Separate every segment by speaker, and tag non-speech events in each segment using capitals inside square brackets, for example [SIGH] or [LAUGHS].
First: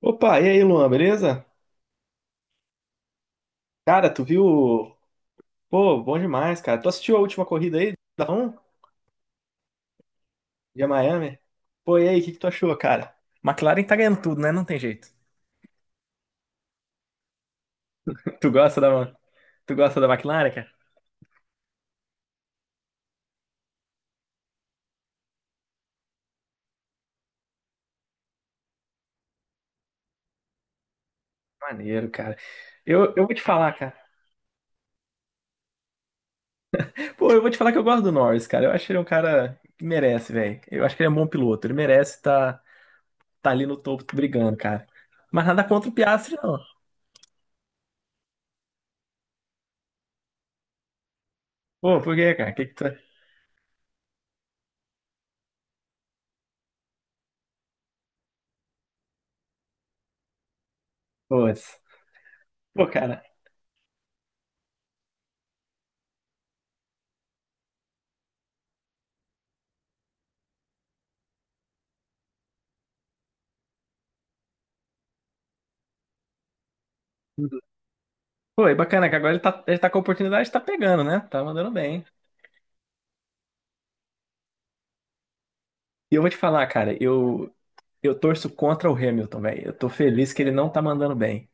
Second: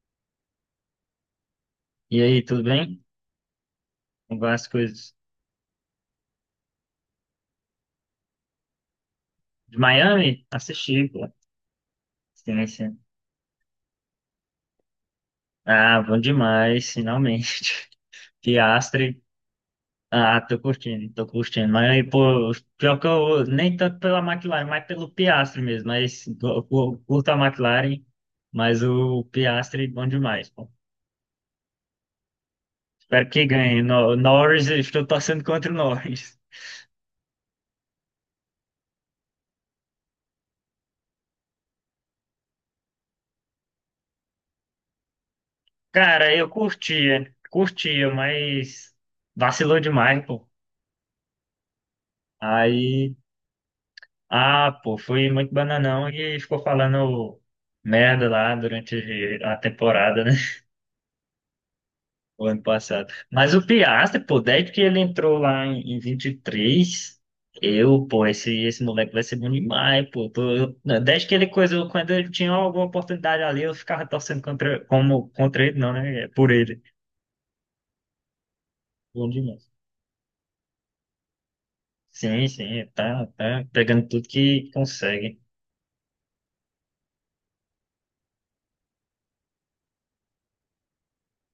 Speaker 1: Opa, e aí, Luan, beleza?
Speaker 2: E aí, tudo bem?
Speaker 1: Cara, tu
Speaker 2: Como vão
Speaker 1: viu?
Speaker 2: as coisas?
Speaker 1: Pô, bom demais, cara. Tu assistiu a última corrida aí da F1
Speaker 2: De Miami?
Speaker 1: de
Speaker 2: Assisti, pô.
Speaker 1: Miami? Pô, e aí, o que que tu achou,
Speaker 2: Assistência.
Speaker 1: cara? McLaren tá ganhando tudo, né? Não tem jeito.
Speaker 2: Ah, bom demais, finalmente.
Speaker 1: [LAUGHS]
Speaker 2: [LAUGHS]
Speaker 1: Tu gosta da,
Speaker 2: Piastre.
Speaker 1: tu gosta da
Speaker 2: Ah,
Speaker 1: McLaren,
Speaker 2: tô
Speaker 1: cara?
Speaker 2: curtindo, tô curtindo. Miami, pô, pior que eu, nem tanto pela McLaren, mas pelo Piastre mesmo. Mas curto a McLaren, mas o Piastre, bom demais, pô.
Speaker 1: Maneiro, cara. Eu
Speaker 2: Espero
Speaker 1: vou te
Speaker 2: que
Speaker 1: falar,
Speaker 2: ganhe.
Speaker 1: cara.
Speaker 2: Norris, eu estou torcendo contra o Norris.
Speaker 1: Pô, eu vou te falar que eu gosto do Norris, cara. Eu acho que ele é um cara que merece, velho. Eu acho que ele é um bom piloto. Ele merece estar tá, tá ali no topo brigando, cara. Mas nada contra o
Speaker 2: Cara,
Speaker 1: Piastri,
Speaker 2: eu
Speaker 1: não.
Speaker 2: curtia, curtia, mas vacilou demais, pô.
Speaker 1: Pô, por quê, cara? O que que tu...
Speaker 2: Aí. Ah, pô, fui muito bananão e ficou falando merda lá durante a temporada, né? [LAUGHS]
Speaker 1: Pô,
Speaker 2: O ano
Speaker 1: pô,
Speaker 2: passado.
Speaker 1: cara.
Speaker 2: Mas o Piastri, pô, desde que ele entrou lá em 23, eu, pô, esse moleque vai ser bom demais, pô. Não, desde que ele coisou, quando ele tinha alguma oportunidade ali, eu ficava torcendo contra, como, contra ele, não, né? É, por ele.
Speaker 1: Pô, é bacana que
Speaker 2: Bom
Speaker 1: agora
Speaker 2: demais.
Speaker 1: ele tá com a oportunidade, tá pegando, né? Tá mandando bem.
Speaker 2: Sim, sim, tá, tá pegando tudo que consegue.
Speaker 1: E eu vou te falar, cara, eu torço contra o Hamilton, velho. Eu tô feliz que ele não tá mandando bem.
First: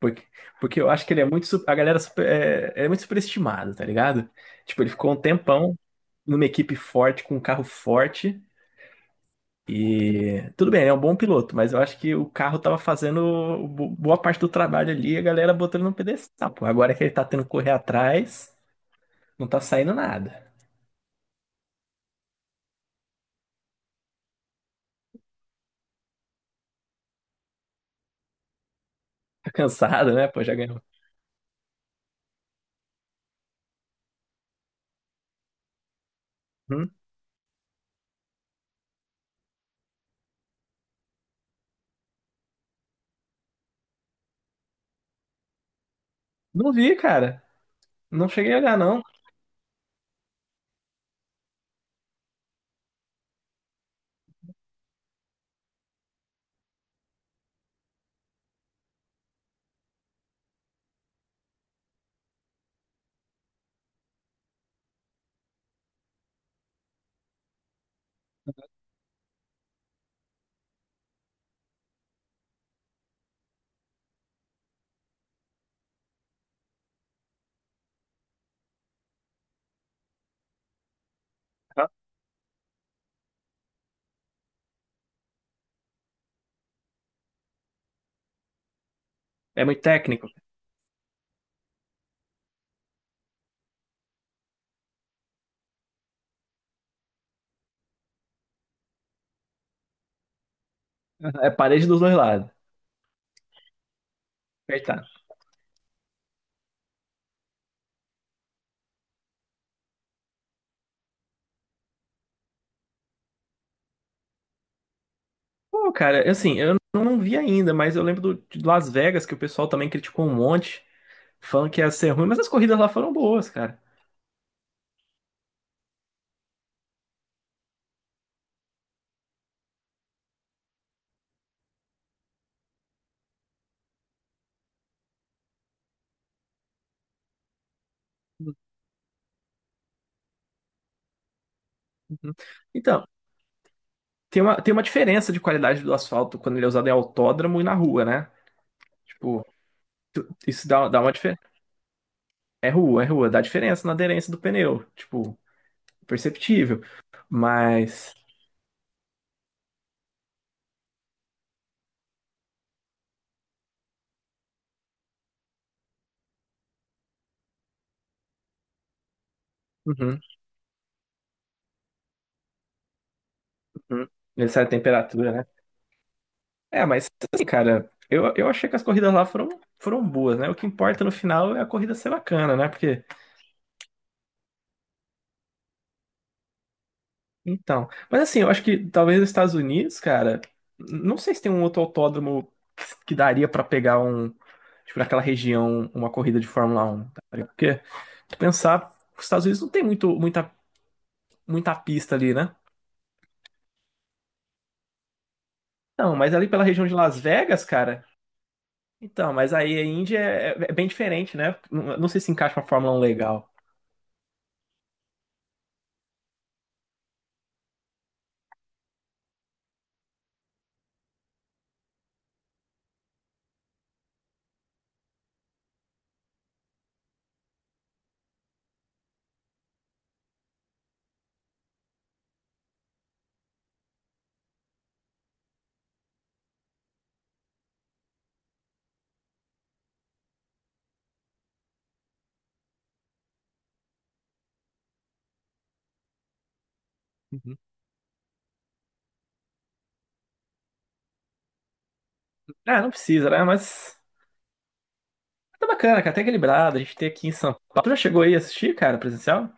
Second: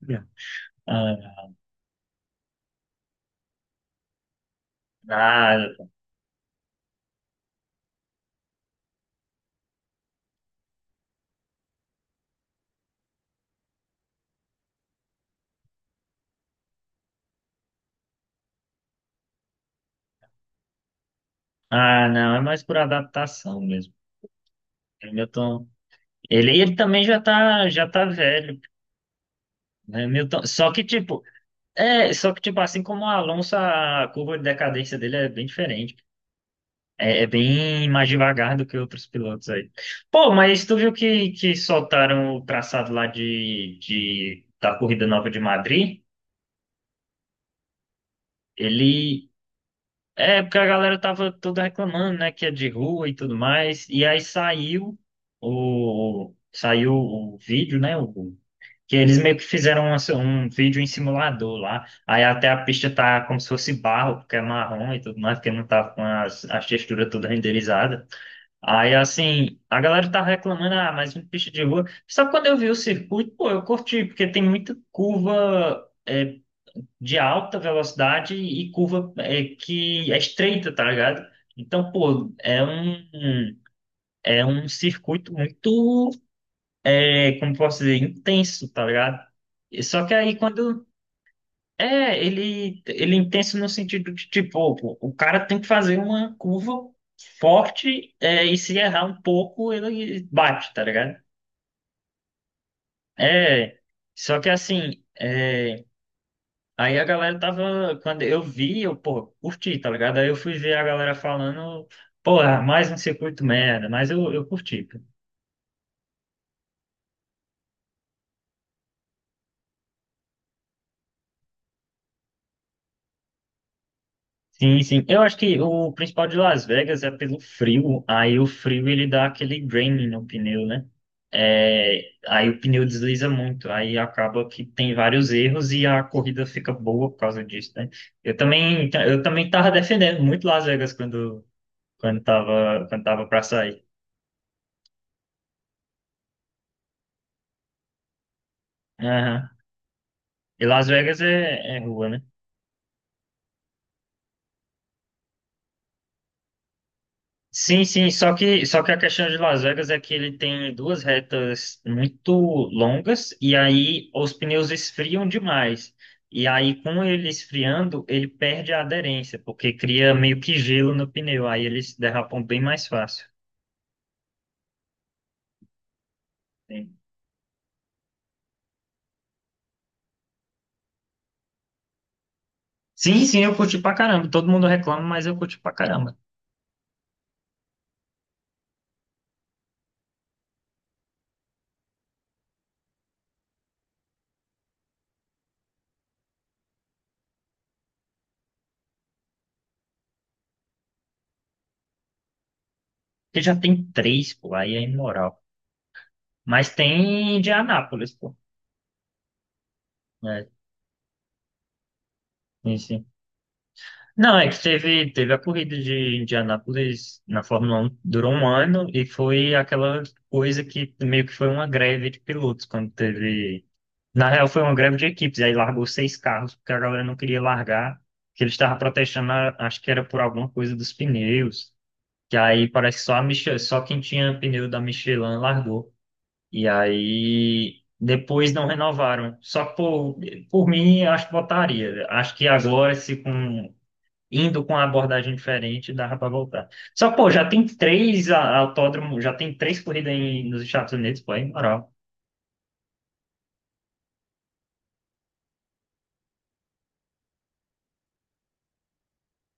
Speaker 1: Porque,
Speaker 2: Ah,
Speaker 1: porque eu acho que ele é muito. Su- A galera super- é, é muito superestimada, tá ligado? Tipo, ele ficou um tempão
Speaker 2: ah,
Speaker 1: numa equipe forte, com um carro forte. E tudo bem, ele é um bom piloto, mas eu acho que o carro tava fazendo bo- boa parte do trabalho ali e a galera botando no pedestal, pô. Agora que ele tá tendo que correr atrás, não tá saindo nada.
Speaker 2: ah, não, é mais por adaptação mesmo. O Milton, ele também já tá velho,
Speaker 1: Tá
Speaker 2: né,
Speaker 1: cansado, né? Pô,
Speaker 2: Milton?
Speaker 1: já
Speaker 2: Só
Speaker 1: ganhou.
Speaker 2: que, tipo, é, só que, tipo, assim como o Alonso, a curva de decadência dele é bem diferente. É, bem mais devagar do que outros pilotos aí. Pô, mas tu viu que soltaram o traçado lá da Corrida Nova de Madrid?
Speaker 1: Não vi, cara. Não cheguei a olhar, não.
Speaker 2: Ele. É, porque a galera tava toda reclamando, né, que é de rua e tudo mais. E aí saiu o vídeo, né? Que eles meio que fizeram um vídeo em simulador lá. Aí até a pista tá como se fosse barro, porque é marrom e tudo mais, porque não tá com as texturas todas renderizadas. Aí assim, a galera tá reclamando, ah, mas uma pista de rua. Só que quando eu vi o circuito, pô, eu curti, porque tem muita curva de alta velocidade e curva que é estreita, tá ligado? Então, pô, é um circuito muito, como posso dizer, intenso, tá ligado?
Speaker 1: É muito
Speaker 2: E só que
Speaker 1: técnico.
Speaker 2: aí quando. Ele é intenso no sentido de, tipo, o cara tem que fazer uma curva forte, e se errar um pouco, ele bate, tá ligado?
Speaker 1: É parede dos dois lados.
Speaker 2: É, só que
Speaker 1: Aí tá.
Speaker 2: assim, aí a galera tava, quando eu vi, eu, pô, curti, tá ligado? Aí eu fui ver a galera falando, pô, ah, mais um circuito merda, mas eu curti.
Speaker 1: Pô, cara, assim, eu não vi ainda, mas eu lembro do, de Las Vegas, que o pessoal também criticou um monte, falando que ia ser ruim, mas as corridas lá foram boas, cara.
Speaker 2: Sim, sim. Eu acho que o principal de Las Vegas é pelo frio. Aí o frio ele dá aquele draining no pneu, né? É, aí o pneu desliza muito. Aí acaba que tem vários erros e a corrida fica boa por causa disso, né? Eu também tava defendendo muito Las Vegas quando, quando
Speaker 1: Uhum.
Speaker 2: tava, quando
Speaker 1: Então,
Speaker 2: tava para sair.
Speaker 1: tem uma, tem uma diferença de qualidade do asfalto quando ele é usado em autódromo e na rua, né? Tipo,
Speaker 2: Aham. E
Speaker 1: isso
Speaker 2: Las
Speaker 1: dá, dá uma
Speaker 2: Vegas
Speaker 1: diferença.
Speaker 2: é rua, né?
Speaker 1: É rua, dá diferença na aderência do pneu. Tipo, perceptível.
Speaker 2: Sim, sim,
Speaker 1: Mas.
Speaker 2: só que a questão de Las Vegas é que ele tem duas retas muito longas e aí os pneus esfriam demais. E aí, com ele esfriando, ele perde a aderência, porque cria
Speaker 1: Uhum,
Speaker 2: meio que gelo no pneu, aí eles derrapam bem mais fácil.
Speaker 1: uhum. Ele sai a temperatura, né? É,
Speaker 2: Sim,
Speaker 1: mas assim, cara, eu achei que as corridas lá foram, foram boas, né? O que importa no final é a corrida ser bacana, né? Porque
Speaker 2: sim, sim, eu curti pra caramba. Todo mundo reclama, mas eu curti pra caramba.
Speaker 1: então, mas assim, eu acho que talvez nos Estados Unidos, cara, não sei se tem um outro autódromo que daria pra pegar um, tipo, naquela região, uma corrida de Fórmula Um, tá ligado? Porque, se pensar, os Estados Unidos não tem muito, muita, muita pista ali, né?
Speaker 2: Porque já tem três, pô, aí é imoral.
Speaker 1: Não, mas ali pela
Speaker 2: Mas
Speaker 1: região de Las
Speaker 2: tem
Speaker 1: Vegas, cara,
Speaker 2: Indianápolis, pô.
Speaker 1: então, mas aí a Índia
Speaker 2: É,
Speaker 1: é, é é bem diferente, né? Não, não sei se encaixa uma
Speaker 2: sim,
Speaker 1: Fórmula Um
Speaker 2: sim.
Speaker 1: legal.
Speaker 2: Não, é que teve a corrida de Indianápolis na Fórmula 1, durou um ano e foi aquela coisa que meio que foi uma greve de pilotos, quando teve. Na real, foi uma greve de equipes, aí largou seis carros, porque a galera não queria largar, que eles estavam protestando, acho que era por alguma coisa dos pneus, que aí parece que só quem tinha pneu da Michelin largou. E aí depois não renovaram. Só por mim, acho que botaria. Acho que agora, se com indo com uma abordagem diferente, dava para voltar. Só, pô, já tem três autódromos, já tem três corridas nos Estados Unidos, pô, aí, moral.
Speaker 1: Ah, não precisa, né? Mas tá bacana, cara, até equilibrado. A gente tem aqui em São Paulo. Tu já chegou aí a assistir, cara, presencial?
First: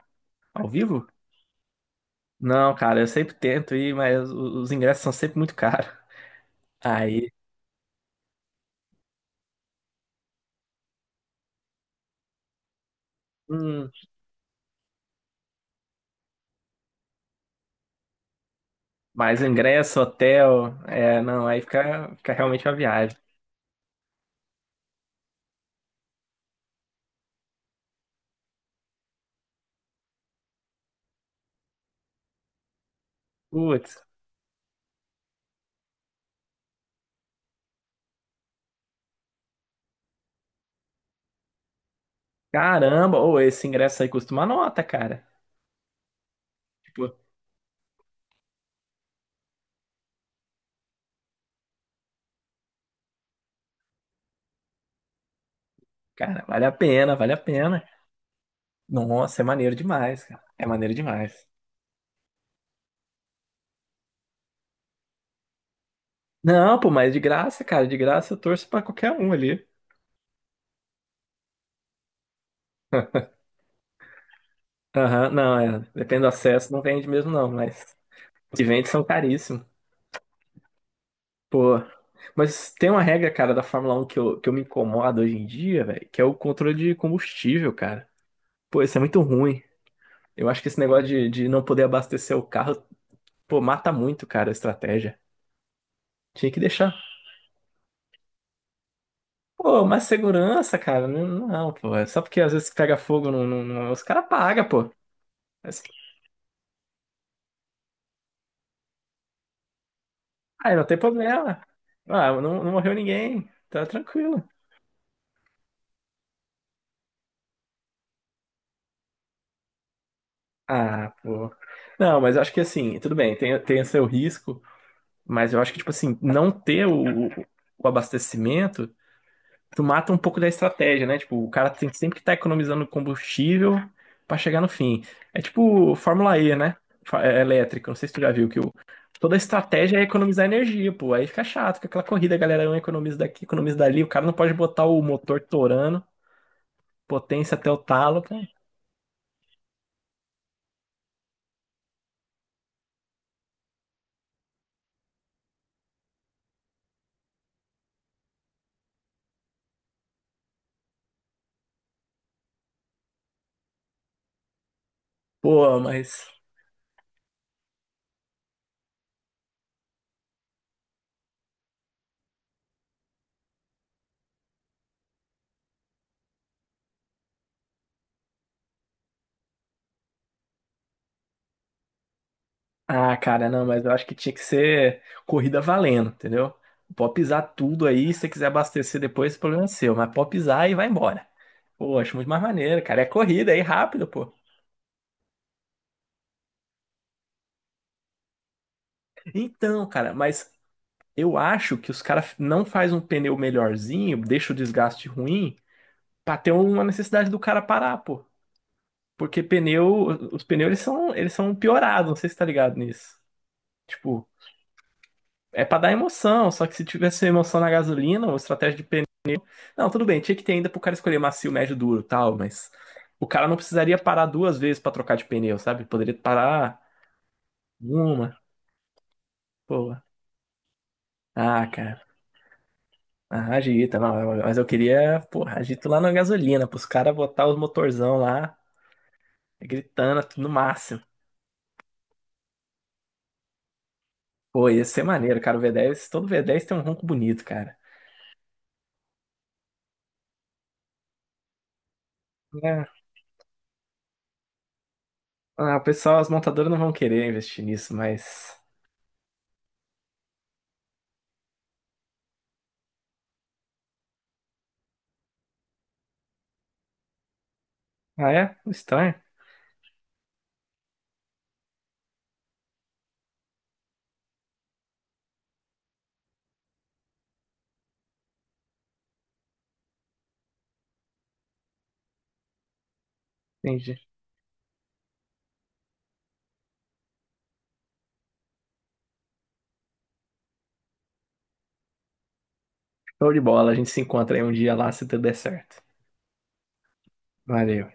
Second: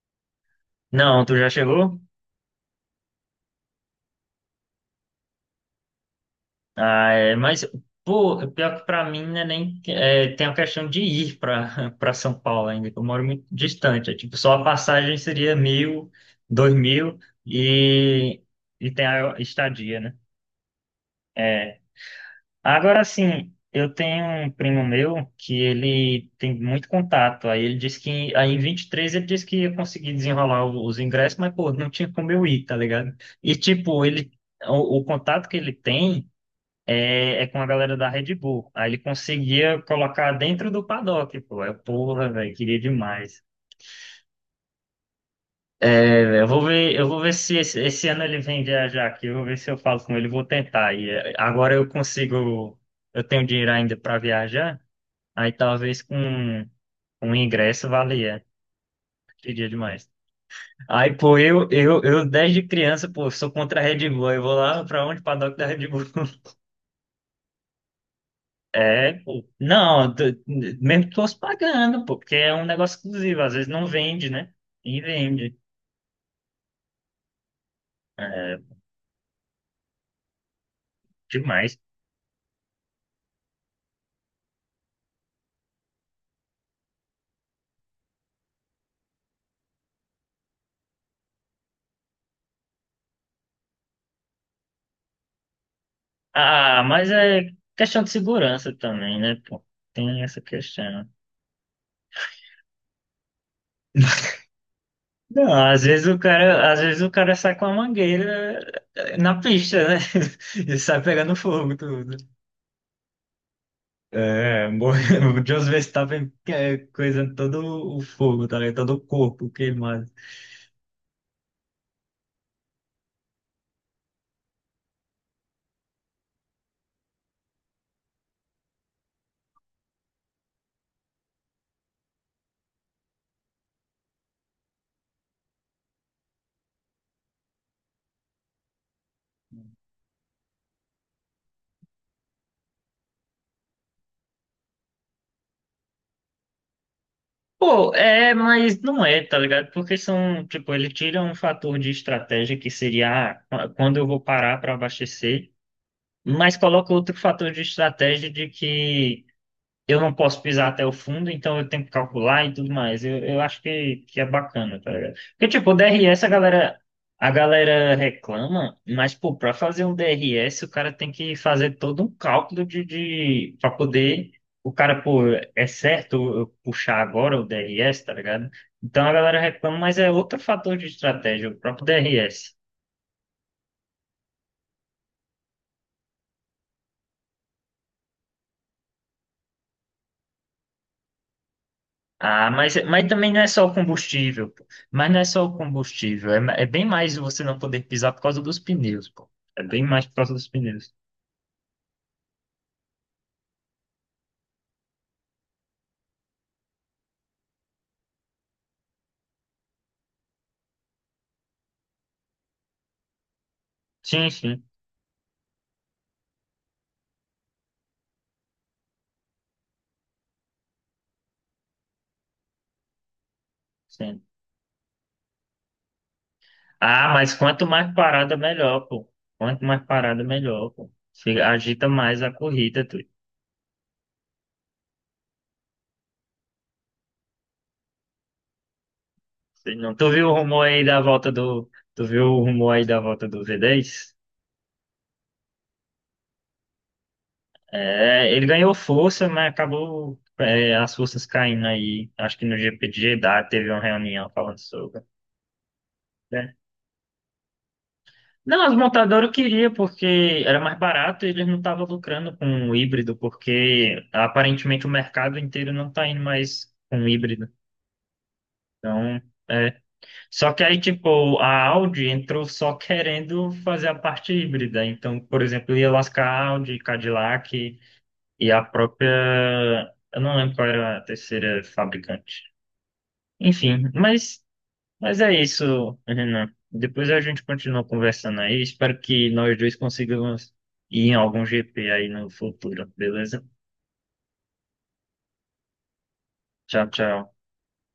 Speaker 1: Ao vivo?
Speaker 2: Não, tu já chegou?
Speaker 1: Não, cara, eu sempre tento ir, mas os ingressos são sempre muito caros.
Speaker 2: Ah,
Speaker 1: Aí,
Speaker 2: é, mas, pô, pior que pra mim, né, nem é, tem a questão de ir pra, [LAUGHS] pra São Paulo ainda, que eu moro muito
Speaker 1: hum,
Speaker 2: distante. É, tipo, só a passagem seria 1.000, 2.000 e, e tem a
Speaker 1: mais ingresso,
Speaker 2: estadia, né?
Speaker 1: hotel, é, não, aí
Speaker 2: É,
Speaker 1: fica, fica realmente uma
Speaker 2: agora
Speaker 1: viagem.
Speaker 2: sim, eu tenho um primo meu que ele tem muito contato. Aí ele disse que, aí em 23 ele disse que ia conseguir desenrolar os ingressos, mas pô, não tinha como eu ir, tá ligado? E
Speaker 1: Putz,
Speaker 2: tipo, ele, o contato que ele tem é com a galera da Red Bull. Aí ele conseguia colocar dentro do paddock, pô. Eu, porra, velho, queria
Speaker 1: caramba, ou
Speaker 2: demais.
Speaker 1: esse ingresso aí custa uma nota, cara.
Speaker 2: É, velho, eu vou ver, eu
Speaker 1: Tipo,
Speaker 2: vou ver se esse ano ele vem viajar aqui. Eu vou ver se eu falo com ele, vou tentar. E é, agora eu consigo, eu tenho dinheiro ainda para viajar. Aí talvez com
Speaker 1: cara, vale a pena, vale
Speaker 2: um
Speaker 1: a pena.
Speaker 2: ingresso valia.
Speaker 1: Nossa, é
Speaker 2: Queria
Speaker 1: maneiro
Speaker 2: demais.
Speaker 1: demais, cara. É maneiro
Speaker 2: Aí, pô,
Speaker 1: demais.
Speaker 2: eu desde criança, pô, sou contra a Red Bull. Eu vou lá pra onde? Paddock da Red Bull. [LAUGHS]
Speaker 1: Não, pô, mas de graça, cara, de graça eu torço pra qualquer
Speaker 2: É,
Speaker 1: um
Speaker 2: pô.
Speaker 1: ali.
Speaker 2: Não, mesmo que fosse pagando, pô, porque é um negócio exclusivo. Às vezes não vende, né? E
Speaker 1: Aham, não,
Speaker 2: vende
Speaker 1: é. Depende do acesso, não vende mesmo, não, mas os que vende são caríssimos. Pô.
Speaker 2: demais.
Speaker 1: Mas tem uma regra, cara, da Fórmula Um que eu me incomodo hoje em dia, velho, que é o controle de combustível, cara. Pô, isso é muito ruim. Eu acho que esse negócio de não poder abastecer o carro, pô, mata muito, cara, a estratégia. Tinha que
Speaker 2: Ah,
Speaker 1: deixar.
Speaker 2: mas é questão de segurança também, né, pô?
Speaker 1: Pô, mais
Speaker 2: Tem essa
Speaker 1: segurança, cara.
Speaker 2: questão.
Speaker 1: Não, não, pô. É só porque às vezes pega fogo, não, não- não- os caras
Speaker 2: [LAUGHS]
Speaker 1: pagam, pô.
Speaker 2: Não,
Speaker 1: Mas,
Speaker 2: às vezes o cara sai com a mangueira na pista, né? [LAUGHS]
Speaker 1: ah,
Speaker 2: E
Speaker 1: não tem
Speaker 2: sai pegando
Speaker 1: problema.
Speaker 2: fogo tudo.
Speaker 1: Ah, não, não morreu ninguém. Tá tranquilo.
Speaker 2: É, [LAUGHS] o Jos Verstappen coisando todo o fogo, tá ligado? Todo o corpo queimado.
Speaker 1: Ah, pô. Não, mas eu acho que assim, tudo bem, tem, tem seu risco, mas eu acho que, tipo assim, não ter o abastecimento, tu mata um pouco da estratégia, né? Tipo, o cara tem sempre que estar economizando combustível pra chegar no fim. É tipo Fórmula E, né? Fa- É elétrica, não sei se tu já viu que o, toda a estratégia é economizar energia, pô. Aí fica chato, fica aquela corrida, a galera um economiza daqui, economiza dali, o cara não pode botar o motor torando, potência até o
Speaker 2: Pô,
Speaker 1: talo,
Speaker 2: é,
Speaker 1: pô,
Speaker 2: mas não é, tá ligado? Porque são, tipo, ele tira um fator de estratégia que seria ah, quando eu vou parar para abastecer, mas coloca outro fator de estratégia de que eu não posso pisar até o fundo, então eu tenho que calcular e tudo mais. Eu acho que é bacana, tá ligado? Porque, tipo, o
Speaker 1: pô,
Speaker 2: DRS
Speaker 1: mas.
Speaker 2: a galera reclama, mas, pô, pra fazer um DRS, o cara tem que fazer todo um cálculo pra poder. O cara, pô, é certo eu puxar agora o DRS, tá ligado? Então a galera reclama, mas é outro fator de estratégia, o próprio DRS.
Speaker 1: Ah, cara, não, mas eu acho que tinha que ser corrida valendo, entendeu? Pode pisar tudo aí, se você quiser abastecer depois, o problema é seu, mas pode pisar e vai embora. Pô, acho muito mais
Speaker 2: Ah, mas,
Speaker 1: maneiro, cara. É
Speaker 2: mas também não é
Speaker 1: corrida aí,
Speaker 2: só o
Speaker 1: rápido, pô.
Speaker 2: combustível, pô. Mas não é só o combustível. É bem mais você não poder pisar por causa dos pneus, pô. É bem
Speaker 1: Então,
Speaker 2: mais
Speaker 1: cara,
Speaker 2: por causa dos
Speaker 1: mas
Speaker 2: pneus.
Speaker 1: eu acho que os caras não faz um pneu melhorzinho, deixa o desgaste ruim, pra ter uma necessidade do cara parar, pô. Porque pneu, os pneus eles são piorados, não sei se tá ligado nisso. Tipo,
Speaker 2: Sim, sim,
Speaker 1: é pra dar emoção, só que se tivesse emoção na gasolina, uma estratégia de pneu não, tudo bem, tinha que ter ainda pro cara escolher macio, médio, duro, e tal, mas o cara não precisaria
Speaker 2: sim.
Speaker 1: parar duas vezes pra trocar de pneu, sabe? Poderia parar
Speaker 2: Ah, mas quanto mais parada,
Speaker 1: uma,
Speaker 2: melhor, pô. Quanto mais
Speaker 1: pô.
Speaker 2: parada, melhor, pô.
Speaker 1: Ah,
Speaker 2: Agita
Speaker 1: cara.
Speaker 2: mais a corrida, tu.
Speaker 1: Ah, agita, não, mas eu queria, porra, agito lá na gasolina, pros caras botar os motorzão lá,
Speaker 2: Sei. Não, tu
Speaker 1: gritando
Speaker 2: viu o
Speaker 1: tudo no
Speaker 2: rumor aí da
Speaker 1: máximo.
Speaker 2: volta do. Tu viu o rumor aí da volta do V10?
Speaker 1: Pô, ia ser maneiro, cara, o V10, todo V10 tem um ronco bonito, cara.
Speaker 2: É, ele ganhou força, mas acabou, as forças caindo aí. Acho que no GP
Speaker 1: É.
Speaker 2: de Jeddah teve uma reunião falando sobre.
Speaker 1: Ah, o pessoal, as montadoras não vão querer investir nisso, mas...
Speaker 2: Não, as montadoras eu queria, porque era mais barato e eles não estavam lucrando com o híbrido, porque aparentemente o mercado inteiro não está indo mais com o híbrido.
Speaker 1: Ah, é? Estranho?
Speaker 2: Então, é. Só que aí, tipo, a Audi entrou só querendo fazer a parte híbrida. Então, por exemplo, ia lascar a Audi, Cadillac e a própria. Eu não lembro qual era a terceira fabricante. Enfim,
Speaker 1: Entendi.
Speaker 2: mas é isso, Renan. Depois a gente continua conversando aí. Espero que nós dois consigamos ir em algum GP aí no futuro,
Speaker 1: Show de
Speaker 2: beleza?
Speaker 1: bola, a gente se encontra aí um dia lá, se tudo der certo.
Speaker 2: Tchau, tchau.
Speaker 1: Valeu.